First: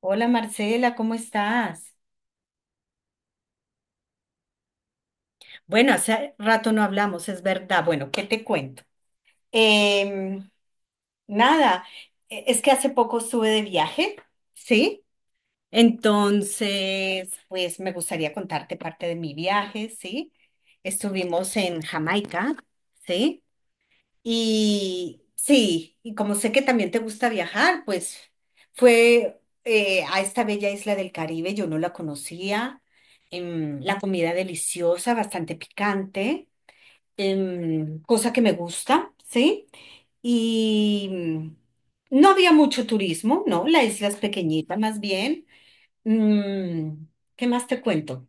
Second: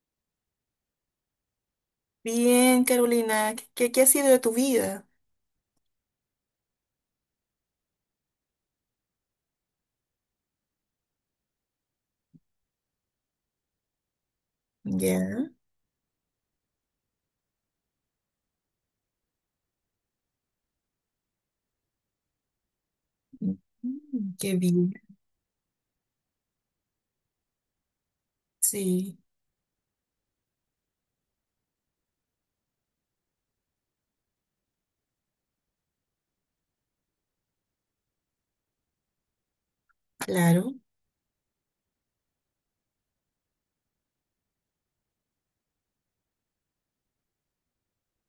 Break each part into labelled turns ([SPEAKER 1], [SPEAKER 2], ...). [SPEAKER 1] Hola Marcela, ¿cómo estás?
[SPEAKER 2] Bien, Carolina, ¿qué ha sido de tu vida?
[SPEAKER 1] Bueno, hace rato no hablamos, es verdad. Bueno, ¿qué te cuento? Em, nada, es que hace poco estuve de viaje, ¿sí?
[SPEAKER 2] Ya.
[SPEAKER 1] Entonces, pues me gustaría contarte parte de mi viaje, ¿sí? Estuvimos en Jamaica, ¿sí?
[SPEAKER 2] Mm, qué bien.
[SPEAKER 1] Y sí, y como sé que también te gusta viajar, pues
[SPEAKER 2] Sí,
[SPEAKER 1] fue a esta bella isla del Caribe, yo no la conocía, la comida deliciosa, bastante picante, cosa que me gusta, ¿sí?
[SPEAKER 2] claro.
[SPEAKER 1] Y no había mucho turismo, ¿no? La isla es pequeñita más bien. Mm, ¿Qué más te cuento?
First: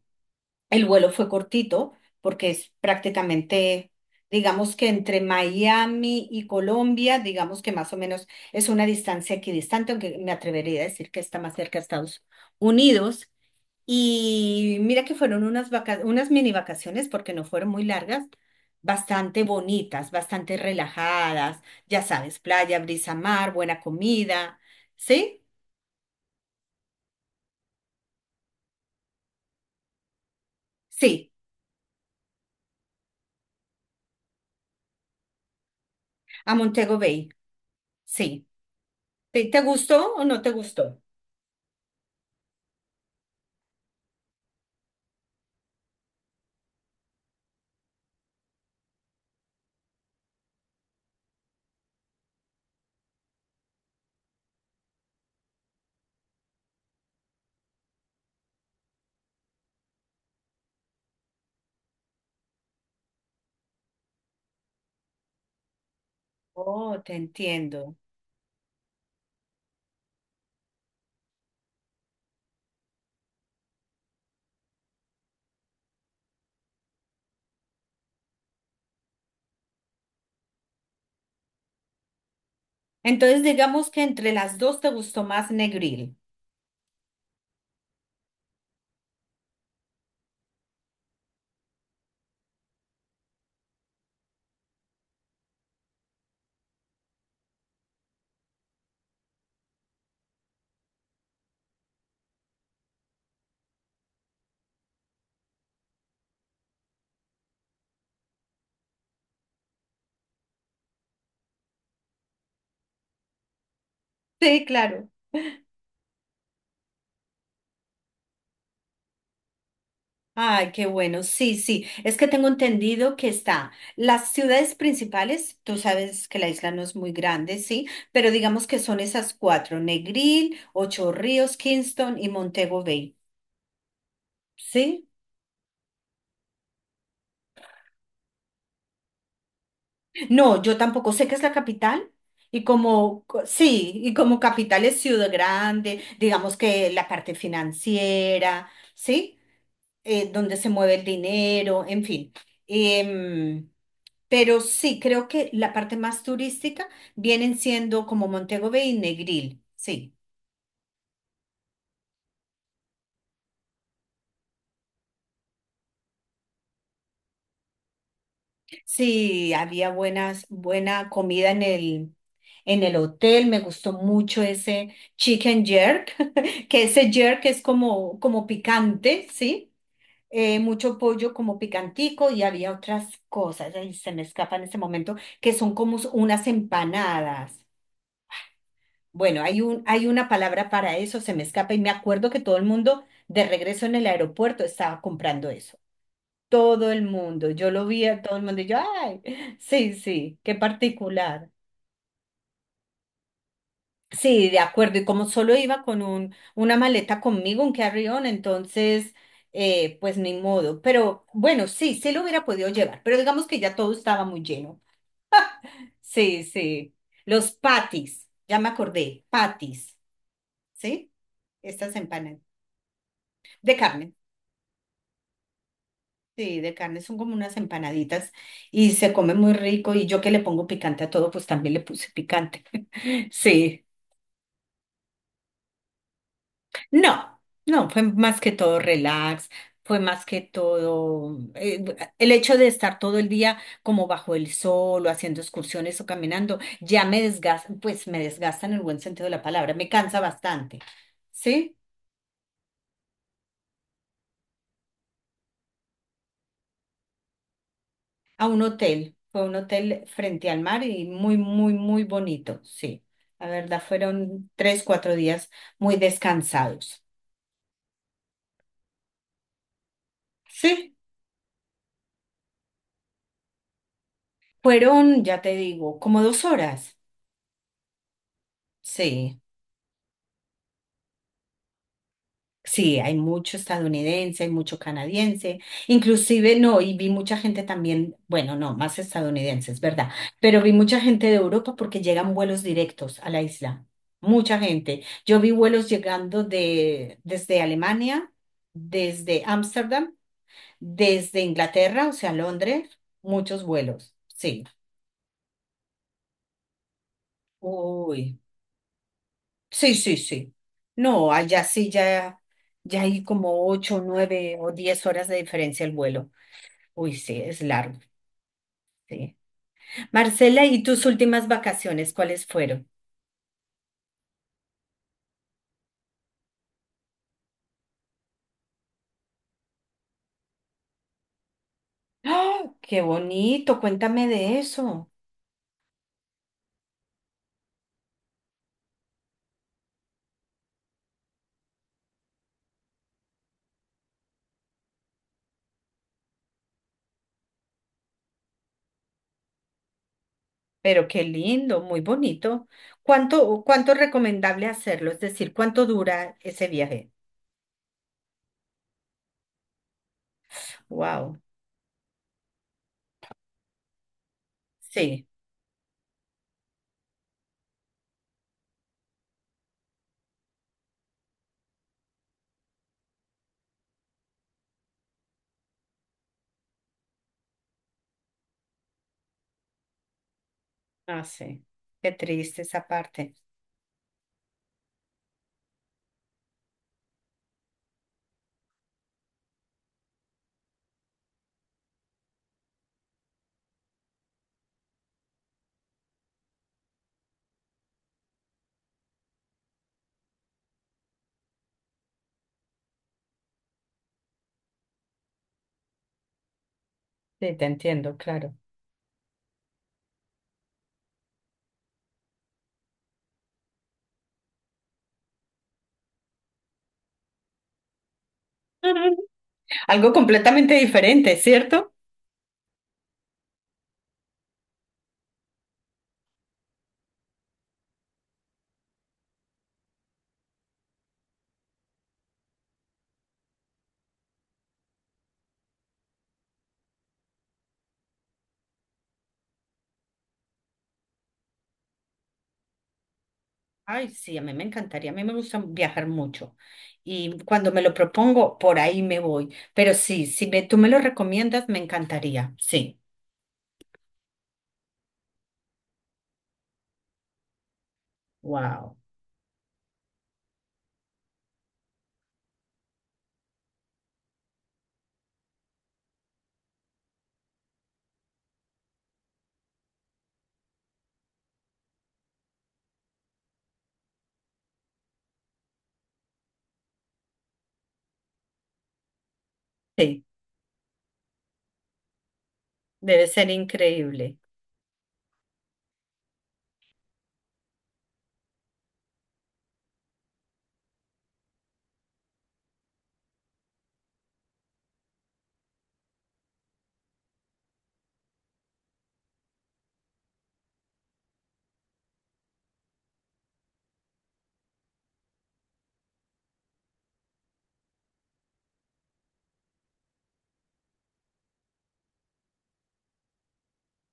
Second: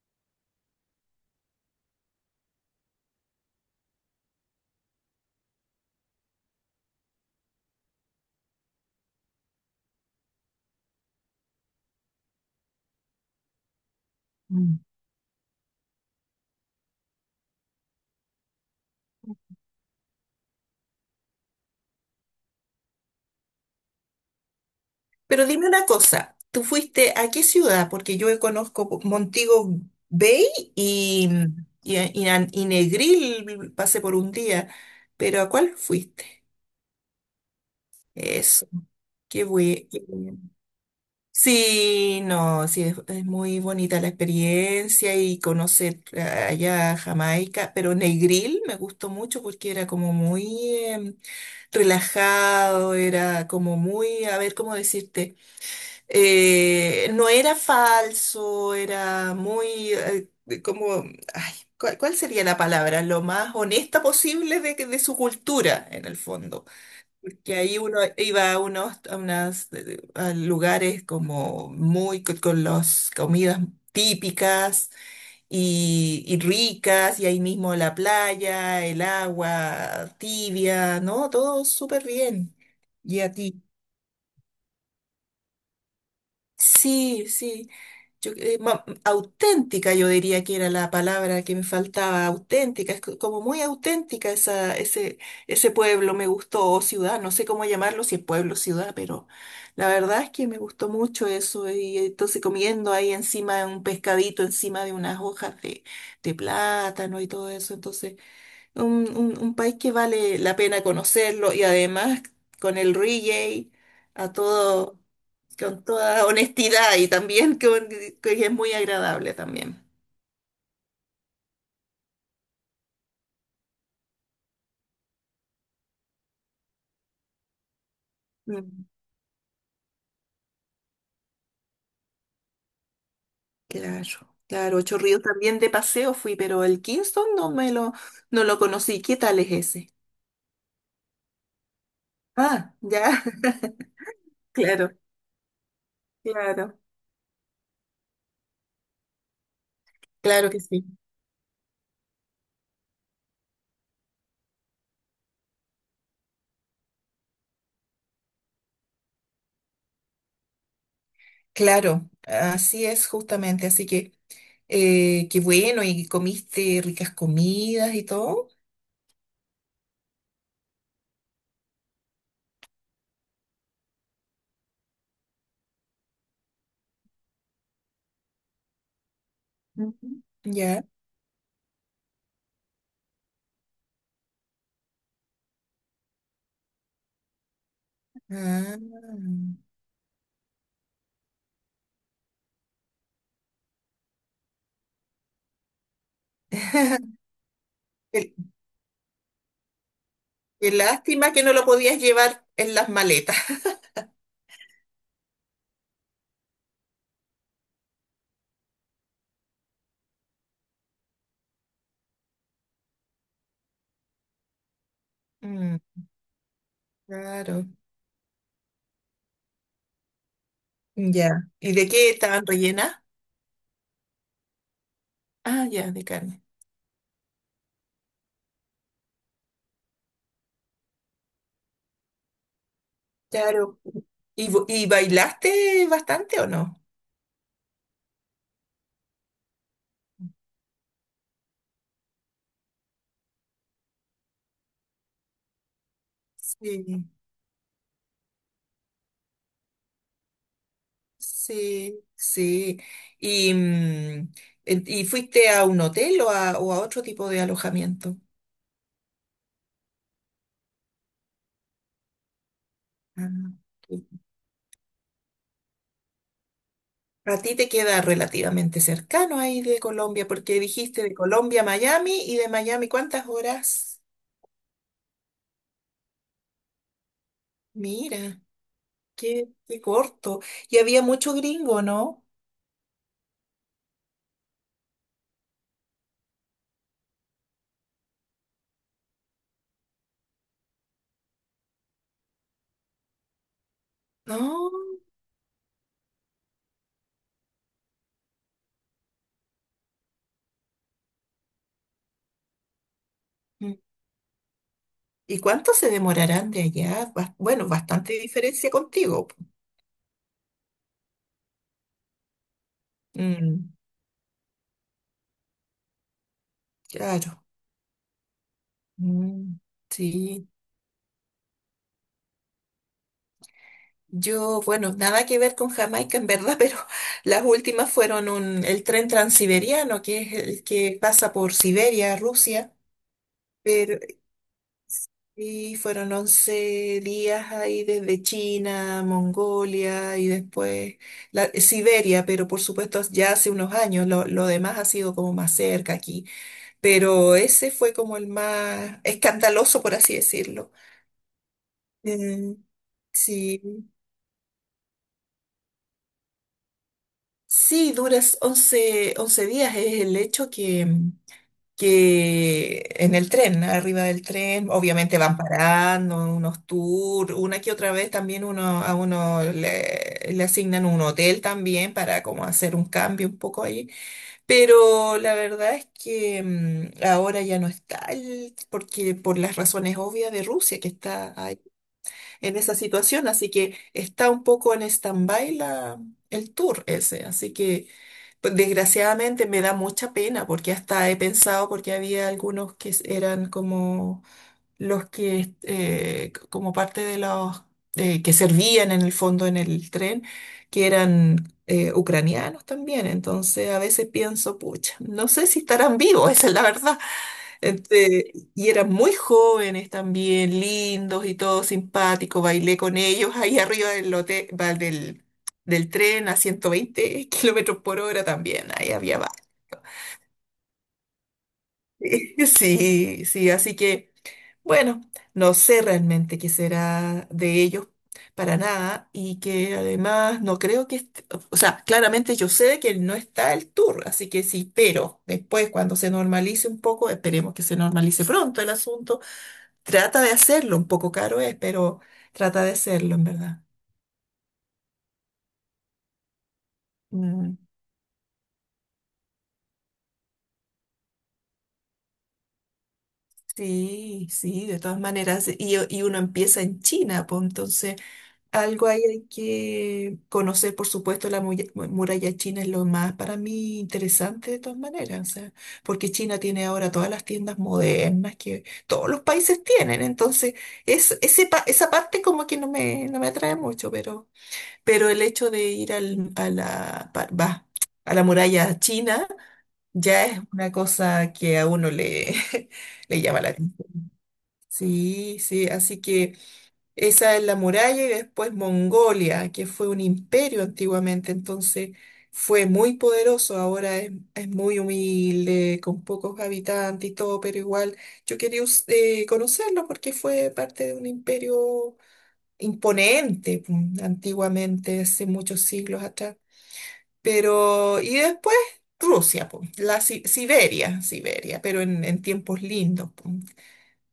[SPEAKER 1] El vuelo fue cortito porque es prácticamente, digamos que entre Miami y Colombia, digamos que más o menos es una distancia equidistante, aunque me atrevería a decir que está más cerca a Estados Unidos. Y
[SPEAKER 2] Mm.
[SPEAKER 1] mira que fueron unas mini vacaciones porque no fueron muy largas, bastante bonitas, bastante relajadas, ya sabes, playa, brisa, mar, buena comida. ¿Sí?
[SPEAKER 2] Pero dime una cosa, ¿tú fuiste a qué ciudad? Porque yo conozco Montego Bay y,
[SPEAKER 1] Sí,
[SPEAKER 2] y Negril, pasé por un día, pero ¿a cuál fuiste?
[SPEAKER 1] a Montego Bay. Sí.
[SPEAKER 2] Eso, qué
[SPEAKER 1] ¿Te, te
[SPEAKER 2] bueno.
[SPEAKER 1] gustó o no te gustó?
[SPEAKER 2] Sí, no, sí, es muy bonita la experiencia y conocer allá Jamaica, pero Negril me gustó mucho porque era como muy em, relajado, era como muy, a ver, ¿cómo decirte? No era falso, era muy, como, ay, ¿cuál sería la palabra? Lo más honesta posible de, de su cultura, en el fondo
[SPEAKER 1] Oh, te
[SPEAKER 2] que ahí
[SPEAKER 1] entiendo.
[SPEAKER 2] uno iba a unos a unas, a lugares como muy con las comidas típicas y ricas, y ahí mismo la playa, el agua tibia, ¿no? Todo súper bien. ¿Y a
[SPEAKER 1] Entonces,
[SPEAKER 2] ti?
[SPEAKER 1] digamos que entre las dos te gustó más Negril.
[SPEAKER 2] Sí, sí. Auténtica, yo diría que era la palabra que me faltaba, auténtica, es como muy auténtica ese pueblo, me gustó, o ciudad, no sé cómo llamarlo, si es pueblo, ciudad, pero la verdad es que me gustó mucho eso, y entonces comiendo ahí encima de un pescadito, encima de unas hojas de plátano y todo eso, entonces un país que vale la pena conocerlo, y además con el reggae, a
[SPEAKER 1] Sí,
[SPEAKER 2] todo
[SPEAKER 1] claro.
[SPEAKER 2] con toda honestidad y también que es muy agradable también.
[SPEAKER 1] Ay, qué bueno. Sí, sí. Es que tengo entendido que está las ciudades principales. Tú sabes que la isla no es muy grande, sí, pero digamos que
[SPEAKER 2] Mm.
[SPEAKER 1] son esas cuatro: Negril, Ocho Ríos, Kingston y Montego Bay.
[SPEAKER 2] Claro, claro, Ocho
[SPEAKER 1] ¿Sí?
[SPEAKER 2] Ríos también de paseo fui, pero el Kingston no me lo, no lo conocí. ¿Qué tal es ese?
[SPEAKER 1] No, yo tampoco sé qué es la capital. Y
[SPEAKER 2] Ah, ya.
[SPEAKER 1] sí, y como capital
[SPEAKER 2] Claro,
[SPEAKER 1] es Ciudad Grande, digamos
[SPEAKER 2] claro.
[SPEAKER 1] que la parte financiera, ¿sí?
[SPEAKER 2] Claro
[SPEAKER 1] Donde
[SPEAKER 2] que
[SPEAKER 1] se
[SPEAKER 2] sí.
[SPEAKER 1] mueve el dinero, en fin. Em, pero sí, creo que la parte más turística vienen siendo como Montego Bay y Negril, sí.
[SPEAKER 2] Claro, así es justamente, así que qué bueno, y comiste ricas comidas y todo.
[SPEAKER 1] Sí, buena comida en el hotel. Me gustó mucho ese chicken jerk, que ese jerk es como, como picante, ¿sí?
[SPEAKER 2] Ujú. Ya.
[SPEAKER 1] Mucho pollo como picantico y había otras cosas, ahí se me escapa en este momento, que son como unas empanadas.
[SPEAKER 2] Ah.
[SPEAKER 1] Bueno, hay una palabra para eso, se me escapa y me acuerdo que todo el mundo de regreso en el aeropuerto estaba comprando eso todo el mundo. Yo lo vi a
[SPEAKER 2] Qué,
[SPEAKER 1] todo el mundo y yo, ay, sí, sí, qué
[SPEAKER 2] qué lástima que
[SPEAKER 1] particular.
[SPEAKER 2] no lo podías llevar en las maletas.
[SPEAKER 1] Sí, de acuerdo. Y como solo iba con una maleta conmigo, un carry-on, entonces, pues ni modo. Pero bueno, sí, sí lo hubiera podido llevar, pero digamos que ya todo estaba muy lleno.
[SPEAKER 2] Mm.
[SPEAKER 1] Sí, sí. Los
[SPEAKER 2] Claro,
[SPEAKER 1] patis, ya me acordé, patis, ¿sí?
[SPEAKER 2] ya. ¿Y de
[SPEAKER 1] Estas
[SPEAKER 2] qué
[SPEAKER 1] empanadas
[SPEAKER 2] estaban rellenas?
[SPEAKER 1] de carne.
[SPEAKER 2] Ah, ya, de carne.
[SPEAKER 1] Sí, de carne son como unas empanaditas y se come muy rico y yo que le pongo picante a todo, pues también le puse picante.
[SPEAKER 2] Claro.
[SPEAKER 1] Sí,
[SPEAKER 2] ¿Y, y bailaste bastante o no?
[SPEAKER 1] no, no, fue más que todo relax, fue más que todo el hecho de estar todo el día como bajo el sol o haciendo excursiones o caminando, ya
[SPEAKER 2] Sí,
[SPEAKER 1] me desgasta, pues me desgasta en el buen sentido de la palabra, me cansa bastante. ¿Sí?
[SPEAKER 2] sí, sí. ¿Y, y fuiste a un hotel o a otro tipo de alojamiento?
[SPEAKER 1] A un hotel, fue un hotel frente al mar y muy, muy, muy bonito, sí. La
[SPEAKER 2] Ah,
[SPEAKER 1] verdad,
[SPEAKER 2] ok.
[SPEAKER 1] fueron tres, cuatro días muy descansados.
[SPEAKER 2] A ti te queda relativamente cercano ahí de Colombia, porque
[SPEAKER 1] Sí,
[SPEAKER 2] dijiste de Colombia a Miami y de Miami, ¿cuántas horas?
[SPEAKER 1] fueron, ya te digo, como 2 horas.
[SPEAKER 2] Mira,
[SPEAKER 1] Sí.
[SPEAKER 2] qué, qué corto. Y había mucho gringo, ¿no?
[SPEAKER 1] Sí, hay mucho estadounidense, hay mucho canadiense, inclusive no, y vi mucha gente también, bueno, no, más estadounidenses, ¿verdad? Pero vi mucha gente de Europa porque llegan vuelos directos a la isla, mucha gente. Yo vi vuelos llegando de, desde Alemania, desde Ámsterdam, desde Inglaterra, o sea, Londres, muchos
[SPEAKER 2] No.
[SPEAKER 1] vuelos, sí.
[SPEAKER 2] ¿Y cuánto se demorarán de allá? Bueno, bastante
[SPEAKER 1] Uy,
[SPEAKER 2] diferencia contigo, po.
[SPEAKER 1] sí, sí, sí. No, allá sí ya, ya hay como
[SPEAKER 2] Mm,
[SPEAKER 1] ocho, nueve o 10 horas de diferencia el vuelo. Uy, sí,
[SPEAKER 2] claro.
[SPEAKER 1] es largo, sí.
[SPEAKER 2] Mm, sí.
[SPEAKER 1] Marcela, ¿y tus últimas vacaciones cuáles fueron?
[SPEAKER 2] Yo, bueno, nada que ver con Jamaica en verdad, pero las últimas fueron un, el tren transiberiano, que es el que pasa por Siberia,
[SPEAKER 1] ¡Ah!
[SPEAKER 2] Rusia,
[SPEAKER 1] Qué bonito,
[SPEAKER 2] pero,
[SPEAKER 1] cuéntame de eso.
[SPEAKER 2] y fueron 11 días ahí desde China, Mongolia y después la, Siberia, pero por supuesto ya hace unos años, lo demás ha sido como más cerca aquí. Pero ese fue como el más escandaloso, por así decirlo.
[SPEAKER 1] Pero qué lindo, muy
[SPEAKER 2] Eh,
[SPEAKER 1] bonito. ¿Cuánto,
[SPEAKER 2] sí,
[SPEAKER 1] cuánto es recomendable hacerlo? Es decir, ¿cuánto dura ese viaje?
[SPEAKER 2] sí, duras once días, es el hecho
[SPEAKER 1] Wow,
[SPEAKER 2] que en el tren, arriba del tren, obviamente
[SPEAKER 1] sí,
[SPEAKER 2] van parando unos tours, una que otra vez también uno, a uno le, le asignan un hotel también para como hacer un cambio un poco ahí. Pero la verdad es que ahora ya no está, porque por las razones obvias de Rusia, que
[SPEAKER 1] ah,
[SPEAKER 2] está
[SPEAKER 1] sí. Qué
[SPEAKER 2] en
[SPEAKER 1] triste
[SPEAKER 2] esa
[SPEAKER 1] esa
[SPEAKER 2] situación,
[SPEAKER 1] parte.
[SPEAKER 2] así que está un poco en stand-by la, el tour ese, así que pues, desgraciadamente me da mucha pena porque hasta he pensado, porque había algunos que eran como los que, como parte de los que servían en el fondo en el tren, que eran... ucranianos también, entonces a veces pienso, pucha, no sé si estarán vivos, esa es la verdad,
[SPEAKER 1] Sí, te entiendo,
[SPEAKER 2] este,
[SPEAKER 1] claro.
[SPEAKER 2] y eran muy jóvenes también, lindos y todo simpático. Bailé con ellos ahí arriba del, lote, va, del, del tren a 120 kilómetros por hora también. Ahí había
[SPEAKER 1] Algo completamente diferente, ¿cierto?
[SPEAKER 2] sí, sí, así que bueno, no sé realmente qué será de ellos para nada y que además no creo que, o sea, claramente yo sé que no está el tour, así que sí, pero después cuando se normalice un poco, esperemos que se normalice pronto el asunto. Trata de hacerlo, un poco caro es, pero trata de hacerlo, en verdad.
[SPEAKER 1] Ay, sí, a mí me encantaría, a mí me gusta viajar mucho y
[SPEAKER 2] Mm,
[SPEAKER 1] cuando me lo propongo, por ahí me voy. Pero sí, si me- tú me lo recomiendas, me encantaría, sí.
[SPEAKER 2] sí, sí, de todas maneras. Y uno empieza en China, pues entonces algo
[SPEAKER 1] Wow,
[SPEAKER 2] ahí hay que conocer, por supuesto, la muralla china es lo más para mí interesante de todas maneras, o sea, porque China tiene ahora todas las tiendas modernas que todos los países tienen, entonces es, ese, esa parte como que no me, no me atrae mucho, pero el hecho de ir al, a la, a la muralla china
[SPEAKER 1] sí,
[SPEAKER 2] ya es una cosa que a uno le, le
[SPEAKER 1] debe
[SPEAKER 2] llama
[SPEAKER 1] ser
[SPEAKER 2] la atención.
[SPEAKER 1] increíble.
[SPEAKER 2] Sí, sí, así que esa es la muralla y después Mongolia, que fue un imperio antiguamente, entonces fue muy poderoso, ahora es muy humilde, con pocos habitantes y todo, pero igual yo quería conocerlo porque fue parte de un imperio imponente, antiguamente, hace muchos siglos atrás. Pero, y después Rusia, po, la Siberia, pero en tiempos lindos, po,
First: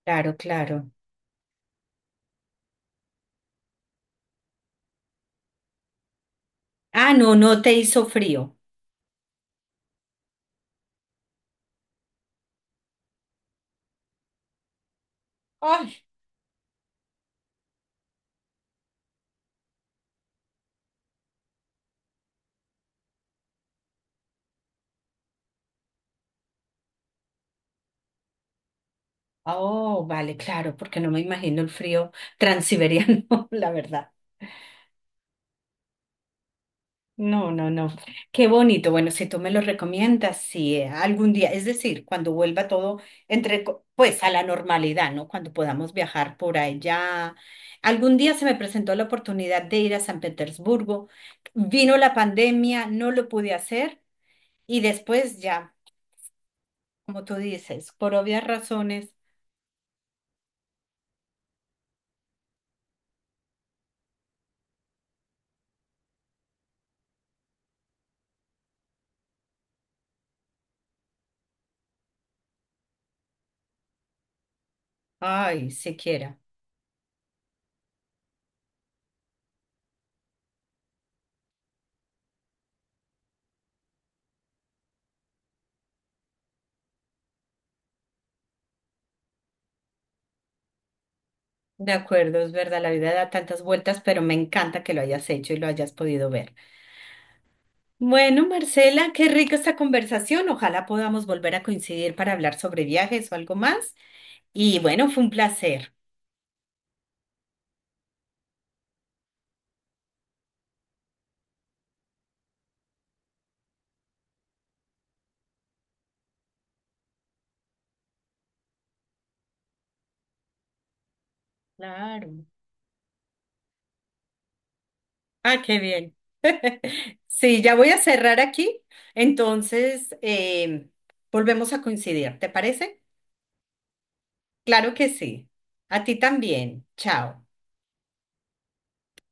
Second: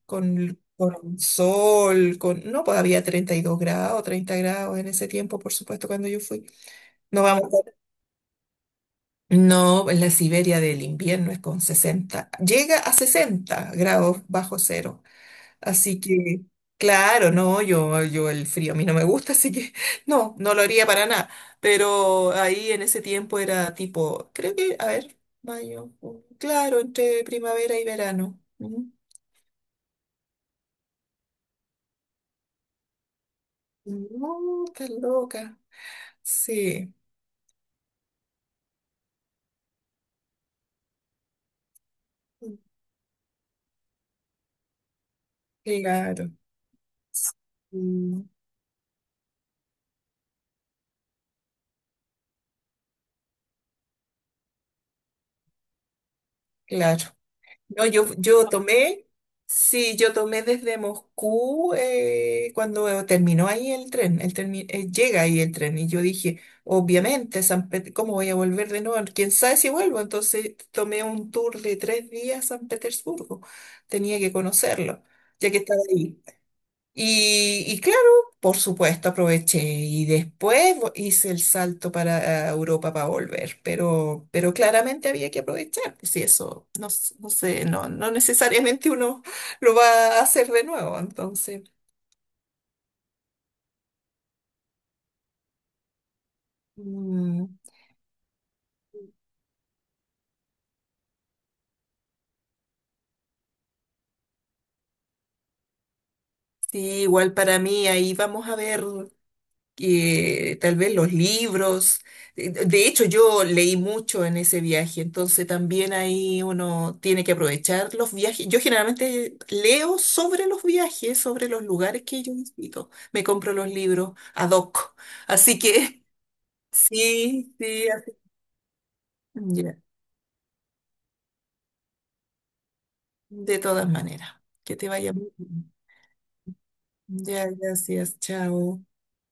[SPEAKER 1] Claro, claro.
[SPEAKER 2] con sol, con, no, pues había 32 grados, 30 grados en ese tiempo, por supuesto, cuando yo fui.
[SPEAKER 1] Ah,
[SPEAKER 2] No
[SPEAKER 1] no,
[SPEAKER 2] vamos,
[SPEAKER 1] no te hizo frío.
[SPEAKER 2] no, en la Siberia del invierno es con 60, llega a 60 grados bajo cero. Así
[SPEAKER 1] Ay,
[SPEAKER 2] que, claro, no, yo el frío a mí no me gusta, así que no, no lo haría para nada. Pero ahí en ese tiempo era tipo, creo que, a ver, mayo, junio, claro, entre primavera y verano. Ujú.
[SPEAKER 1] oh, vale, claro, porque no me imagino el frío transiberiano, la verdad.
[SPEAKER 2] No, estás loca. Sí,
[SPEAKER 1] No, no, no. Qué bonito. Bueno, si tú me lo recomiendas, sí, algún día, es decir, cuando vuelva todo pues a la normalidad, ¿no? Cuando podamos
[SPEAKER 2] claro.
[SPEAKER 1] viajar por allá. Algún
[SPEAKER 2] Mm.
[SPEAKER 1] día se me presentó la oportunidad de ir a San Petersburgo. Vino la pandemia, no lo pude hacer y después ya,
[SPEAKER 2] Claro.
[SPEAKER 1] como tú
[SPEAKER 2] No,
[SPEAKER 1] dices,
[SPEAKER 2] yo,
[SPEAKER 1] por obvias
[SPEAKER 2] yo tomé,
[SPEAKER 1] razones,
[SPEAKER 2] sí, yo tomé desde Moscú cuando terminó ahí el tren, el llega ahí el tren y yo dije, obviamente, ¿cómo voy a volver de nuevo? ¿Quién sabe si vuelvo? Entonces tomé un tour de 3 días a San Petersburgo, tenía que conocerlo, ya que
[SPEAKER 1] ay,
[SPEAKER 2] estaba ahí.
[SPEAKER 1] siquiera.
[SPEAKER 2] Y claro, por supuesto, aproveché y después hice el salto para Europa para volver, pero claramente había que aprovechar, pues, si eso no, no sé, no, no necesariamente uno lo va a hacer de nuevo, entonces,
[SPEAKER 1] De acuerdo, es verdad, la vida da tantas vueltas, pero me encanta que lo hayas hecho y lo hayas podido ver.
[SPEAKER 2] mm,
[SPEAKER 1] Bueno, Marcela, qué rica esta conversación. Ojalá podamos volver a coincidir para hablar sobre viajes o algo más. Y bueno, fue un placer.
[SPEAKER 2] sí, igual para mí ahí vamos a ver. Que tal vez los libros. De hecho, yo leí mucho en ese viaje, entonces también ahí uno tiene que aprovechar los viajes. Yo generalmente leo sobre los viajes, sobre los lugares que yo
[SPEAKER 1] Claro.
[SPEAKER 2] visito. Me compro los libros ad hoc. Así
[SPEAKER 1] Ah, qué
[SPEAKER 2] que
[SPEAKER 1] bien.
[SPEAKER 2] sí,
[SPEAKER 1] Sí, ya
[SPEAKER 2] sí,
[SPEAKER 1] voy a cerrar aquí.
[SPEAKER 2] ya.
[SPEAKER 1] Entonces, volvemos a coincidir. ¿Te parece?
[SPEAKER 2] De todas maneras, que te
[SPEAKER 1] Claro que
[SPEAKER 2] vaya muy
[SPEAKER 1] sí.
[SPEAKER 2] bien.
[SPEAKER 1] A ti también. Chao.
[SPEAKER 2] Ya, gracias, chao.